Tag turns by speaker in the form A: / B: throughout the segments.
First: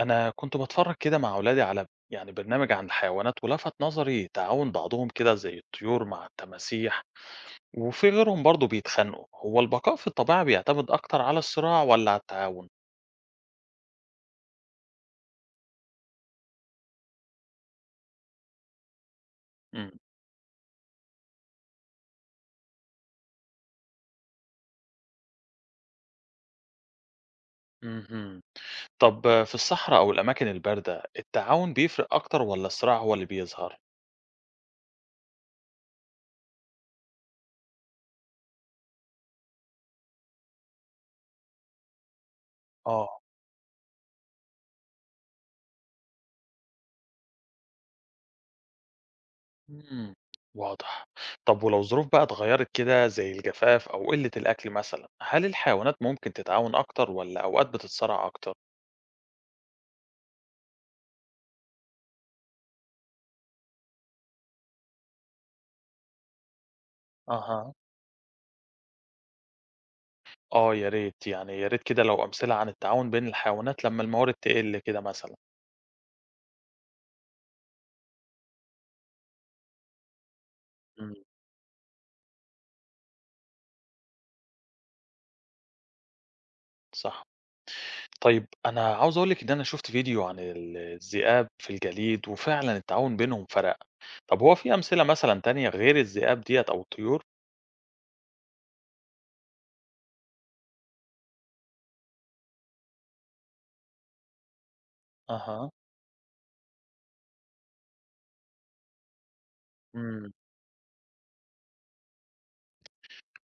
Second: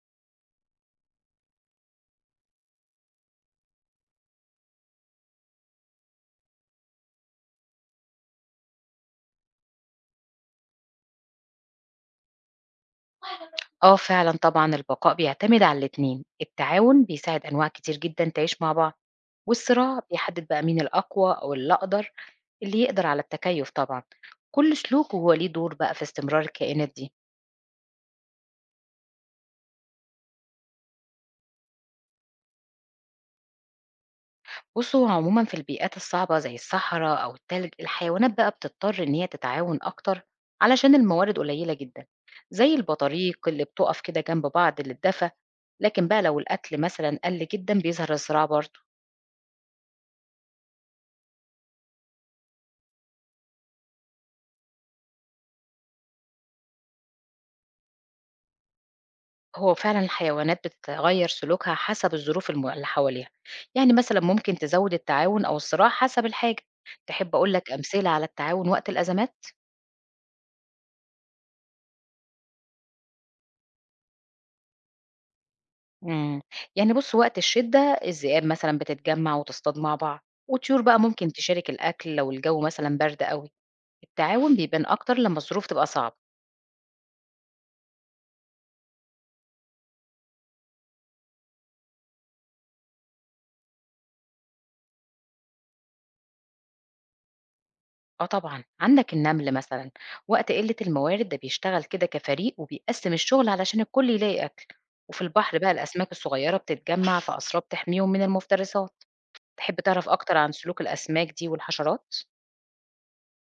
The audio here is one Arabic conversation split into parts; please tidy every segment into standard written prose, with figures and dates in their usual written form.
A: أنا كنت باتفرج كده مع أولادي على برنامج عن الحيوانات، ولفت نظري تعاون بعضهم كده زي الطيور مع التماسيح، وفي غيرهم برضه بيتخانقوا. هو البقاء في الطبيعة بيعتمد أكتر على الصراع ولا على التعاون؟
B: آه فعلًا طبعًا البقاء بيعتمد على الاتنين، التعاون بيساعد أنواع كتير جدًا تعيش مع بعض،
A: مم.
B: والصراع بيحدد بقى مين الأقوى أو الأقدر اللي يقدر على التكيف طبعًا، كل سلوك وهو ليه دور بقى في استمرار الكائنات دي.
A: مهم. طب في الصحراء أو الأماكن الباردة التعاون بيفرق أكتر ولا الصراع هو اللي بيظهر؟
B: بُص هو عمومًا في البيئات الصعبة زي الصحرا أو التلج الحيوانات بقى بتضطر إن هي تتعاون أكتر علشان الموارد قليلة جدًا، زي
A: آه.
B: البطاريق اللي بتقف كده جنب بعض للدفا، لكن بقى لو الأكل مثلًا قل جدًا بيظهر الصراع برضه.
A: مم. واضح. طب ولو الظروف بقى اتغيرت كده زي الجفاف أو قلة الأكل مثلا، هل الحيوانات ممكن تتعاون أكتر ولا أوقات بتتصارع أكتر؟
B: هو فعلا الحيوانات بتتغير سلوكها حسب الظروف اللي حواليها، يعني مثلا ممكن تزود التعاون أو الصراع حسب الحاجة. تحب أقول
A: أها.
B: لك أمثلة على التعاون وقت الأزمات؟
A: آه يا ريت، يعني يا ريت كده لو أمثلة عن التعاون بين الحيوانات لمّا الموارد تقِل كده مثلًا.
B: مم. يعني بص وقت الشدة الذئاب مثلا بتتجمع وتصطاد مع بعض، والطيور بقى
A: إمم.
B: ممكن تشارك الأكل لو الجو مثلا برد قوي. التعاون بيبان أكتر لما الظروف تبقى صعبة.
A: صح. طيب أنا عاوز أقول لِك إن أنا شُفت فيديو عن الذئاب في الجليد، وفعلًا التعاون بينهم فرق. طب هو في أمثلة مثلًا تانية غير الذئاب ديّة أو الطيور؟
B: آه طبعًا، عندك النَّمل مثلًا وقت قِلّة الموارد ده بيشتغل كده كفريق وبيقسّم الشغل علشان الكل يلاقي أكل، وفي البحر
A: أها.
B: بقى الأسماك الصغيرة بتتجمّع في أسراب تحميهم من المفترسات. تحب تعرف
A: إمم.
B: أكتر عن سلوك الأسماك دي والحشرات؟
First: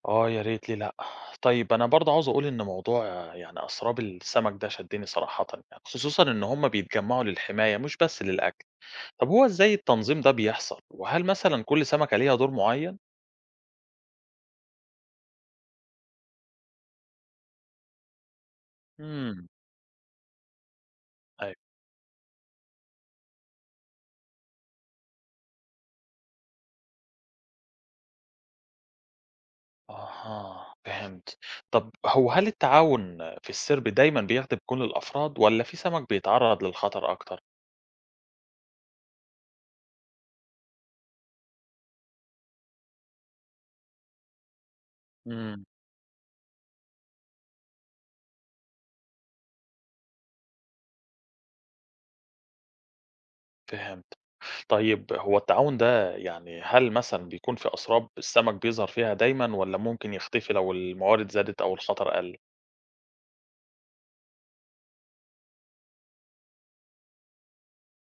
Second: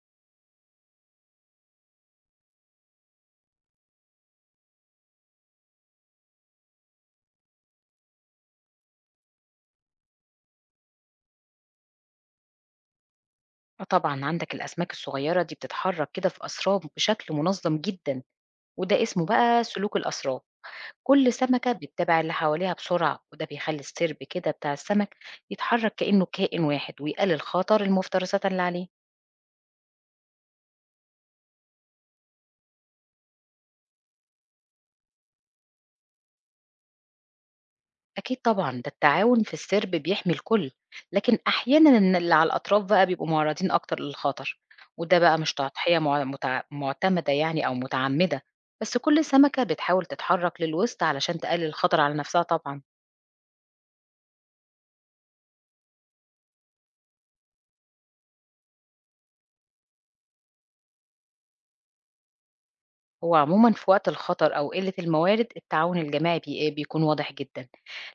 A: آه يا ريت، ليه لأ؟ طيب أنا برضه عاوز أقول إن موضوع يعني أسراب السمك ده شدّني صراحةً يعني، خصوصًا إن هم بيتجمّعوا للحماية مش بس للأكل. طب هو إزاي التنظيم ده بيحصل، وهل مثلًا كل سمكة ليها دور معيّن؟
B: آه طبعًا، عندك الأسماك الصغيرة دي بتتحرك كده في أسراب بشكل منظم جدًا، وده اسمه
A: إمم.
B: بقى سلوك الأسراب. كل
A: أيوه.
B: سمكة بتتابع اللي حواليها بسرعة، وده بيخلّي السِرب كده بتاع السمك يتحرك كإنه كائن واحد ويقلل خطر المفترسات اللي عليه.
A: أها، فهمت. طب هو هل التعاون في السِرب دايمًا بيخدم كل الأفراد والّا في سمك بيتعرّض للخطر أكتر؟
B: أكيد طبعًا، ده التعاون في السرب بيحمي الكل، لكن أحيانًا إن اللي على الأطراف بقى بيبقوا معرضين أكتر للخطر، وده بقى مش
A: إمم،
B: تضحية مع متع مُعتمدة يعني أو متعمدة، بس كل سمكة بتحاول تتحرك للوسط علشان تقلل الخطر على نفسها طبعًا.
A: فهمت. طيب هو التعاون ده يعني هل مثلًا بيكون في أسراب السمك بيظهر فيها دايمًا والّا ممكن يختفي لو الموارد زادت أو الخطر قَل؟
B: هو عمومًا في وقت الخطر أو قلة الموارد التعاون الجماعي بيكون واضح جدًا،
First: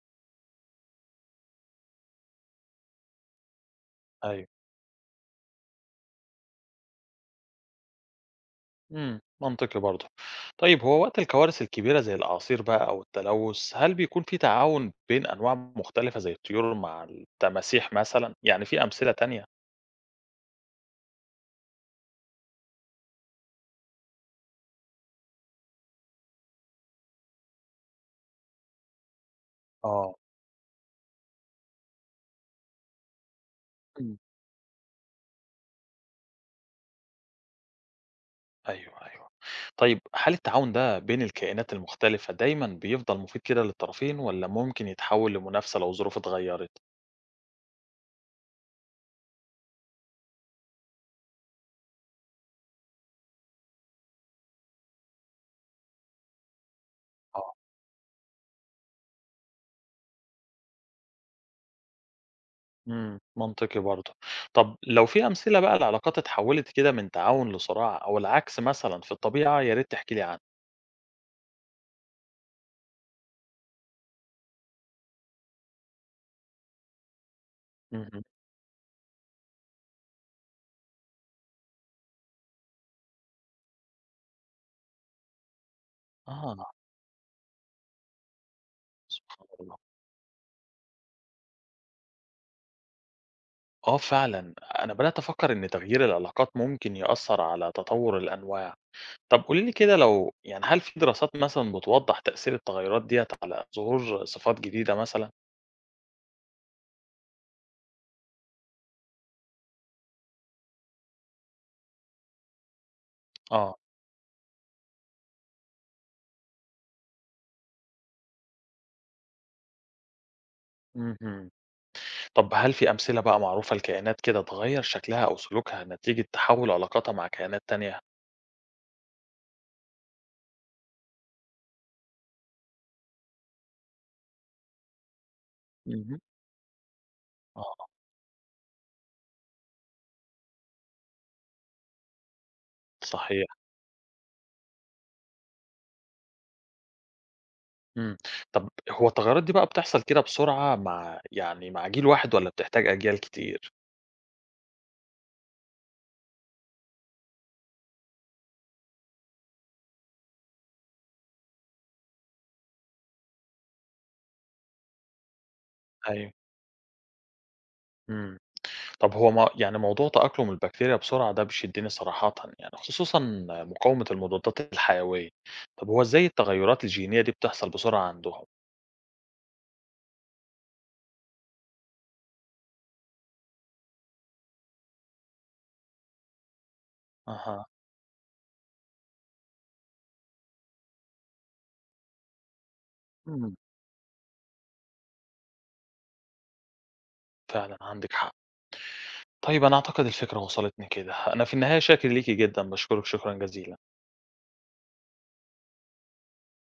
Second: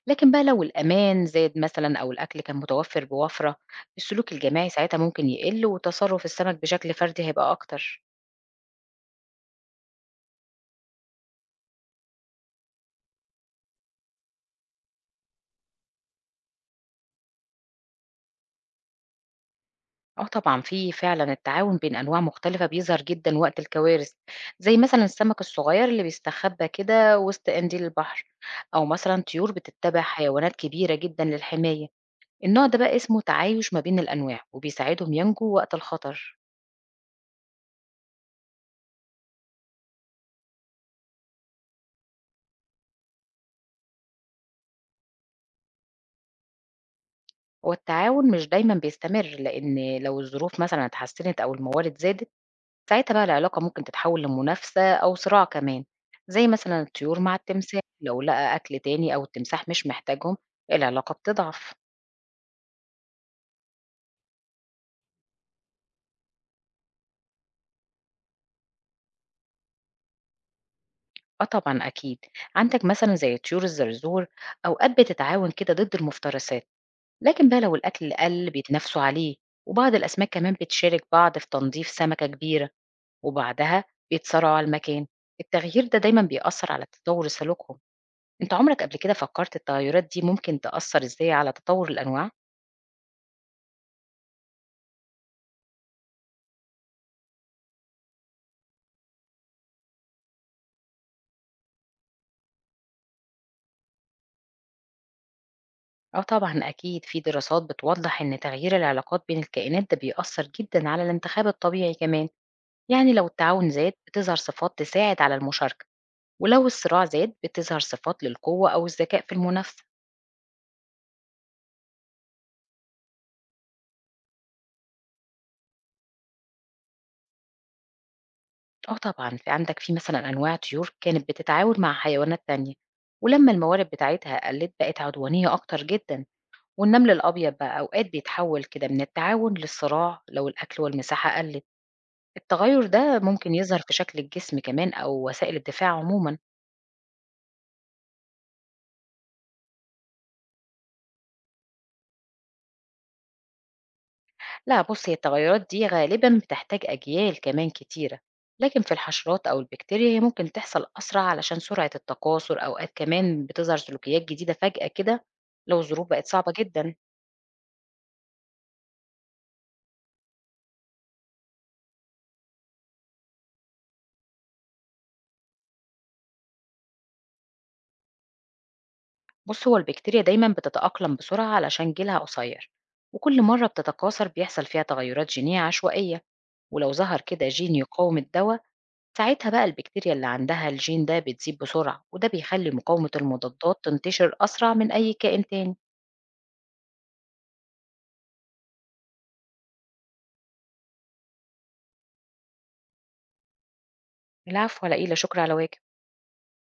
B: لكن بقى لو الأمان زاد مثلًا أو الأكل كان متوفر بوفرة، السلوك
A: أيوه.
B: الجماعي ساعتها ممكن يقل وتصرف السمك بشكل فردي هيبقى أكتر.
A: إمم، منطقي برضه. طيب هو وقت الكوارث الكبيرة زي الأعاصير بقى أو التلوث، هل بيكون في تعاون بين أنواع مختلفة زي الطيور مع التماسيح مثلًا؟ يعني في أمثلة تانية؟
B: آه طبعًا، في فعلًا التعاون بين أنواع مختلفة بيظهر جدًا وقت الكوارث، زي مثلًا السمك الصغير اللي بيستخبى كده وسط قنديل البحر، أو مثلًا طيور بتتبع
A: آه.
B: حيوانات كبيرة جدًا للحماية. النوع ده بقى اسمه تعايش ما بين
A: إمم.
B: الأنواع، وبيساعدهم ينجوا وقت الخطر.
A: أيوه، أيوه. طيب هل التعاون ده بين الكائنات المختلفة دايمًا بيفضل مفيد كده للطرفين والّا ممكن يتحول لمنافسة لو الظروف اتغيّرت؟
B: هو التعاون مش دايمًا بيستمر، لأن لو الظروف مثلًا اتحسنت أو الموارد زادت، ساعتها بقى العلاقة ممكن تتحول لمنافسة أو صراع كمان، زي مثلًا الطيور مع
A: آه.
B: التمساح، لو لقى أكل تاني أو التمساح مش محتاجهم، العلاقة بتضعف.
A: إمم، منطقي برضه. طب لو في أمثلة بقى لعلاقات اتحولت كده من تعاون لصراع أو العكس مثلًا في الطبيعة، يا ريت تحكي لي عنها.
B: آه طبعًا أكيد، عندك مثلًا زي طيور الزرزور أوقات بتتعاون كده ضد المفترسات، لكن بقى لو الأكل
A: اهم.
B: قل بيتنافسوا عليه، وبعض الأسماك كمان بتشارك بعض في تنظيف سمكة كبيرة، وبعدها بيتصارعوا على المكان. التغيير ده دايمًا
A: آه،
B: بيأثر على تطور سلوكهم. أنت عمرك قبل كده
A: سبحان
B: فكرت
A: الله.
B: التغيرات دي ممكن تأثر إزاي على تطور الأنواع؟
A: آه فعلًا، أنا بدأت أفكر إن تغيير العلاقات ممكن يأثّر على تطور الأنواع. طب قولي لي كده، لو يعني هل في دراسات مثلًا بتوضّح تأثير التغيُّرات ديّة على ظهور صفات جديدة مثلًا؟
B: آه طبعًا أكيد، في دراسات بتوضح إن تغيير العلاقات بين الكائنات ده بيأثر جدًا على الانتخاب الطبيعي كمان، يعني لو التعاون
A: آه.
B: زاد بتظهر صفات تساعد على المشاركة. ولو الصراع زاد بتظهر صفات للقوة أو الذكاء في المنافسة.
A: اهم. طب هل في أمثلة بقى معروفة لكائنات كده اتغيّر شكلها أو سلوكها نتيجة تحوُّل علاقاتها مع كائنات تانية؟
B: اه طبعا في عندك في مثلا أنواع طيور كانت بتتعاون مع حيوانات تانية ولما الموارد بتاعتها قلت بقت عدوانية أكتر
A: اهم.
B: جدا. والنمل الأبيض
A: آه،
B: بقى أوقات بيتحول كده من التعاون للصراع لو الأكل والمساحة قلت. التغير ده ممكن
A: صحيح.
B: يظهر في شكل الجسم كمان أو وسائل الدفاع عموما.
A: إمم. طب هو التغيُّرات دي بقى بتحصل كده بسرعة مع مع جيل واحد والّا بتحتاج أجيال كتير؟
B: لا بص هي التغيرات دي غالبا بتحتاج أجيال كمان كتيرة، لكن في الحشرات أو البكتيريا هي ممكن تحصل أسرع علشان سرعة التكاثر، أوقات كمان بتظهر سلوكيات جديدة فجأة كده لو الظروف بقت
A: أيوه.
B: صعبة جدا.
A: إمم. طب هو ما يعني موضوع تأقلم البكتيريا بسرعة ده بيشدني صراحةً يعني، خصوصًا مقاومة المضادات الحيوية. طب هو إزاي التغيرات الجينية دي بتحصل بسرعة عندهم؟
B: بص هو البكتيريا دايما بتتأقلم بسرعة علشان جيلها قصير، وكل مرة بتتكاثر بيحصل فيها تغيرات جينية عشوائية، ولو ظهر كده
A: أها.
B: جين يقاوم الدواء ساعتها بقى البكتيريا اللي عندها الجين ده بتزيد بسرعة، وده بيخلي مقاومة
A: إمم،
B: المضادات تنتشر أسرع من أي كائن تاني.
A: فعلًا عندِك حق. طيب أنا أعتقد الفكرة وصلتني كده. أنا في النهاية شاكر ليكِ جدًا، باشكرِك شكرًا جزيلًا.
B: العفو على إيه، لا شكر على واجب.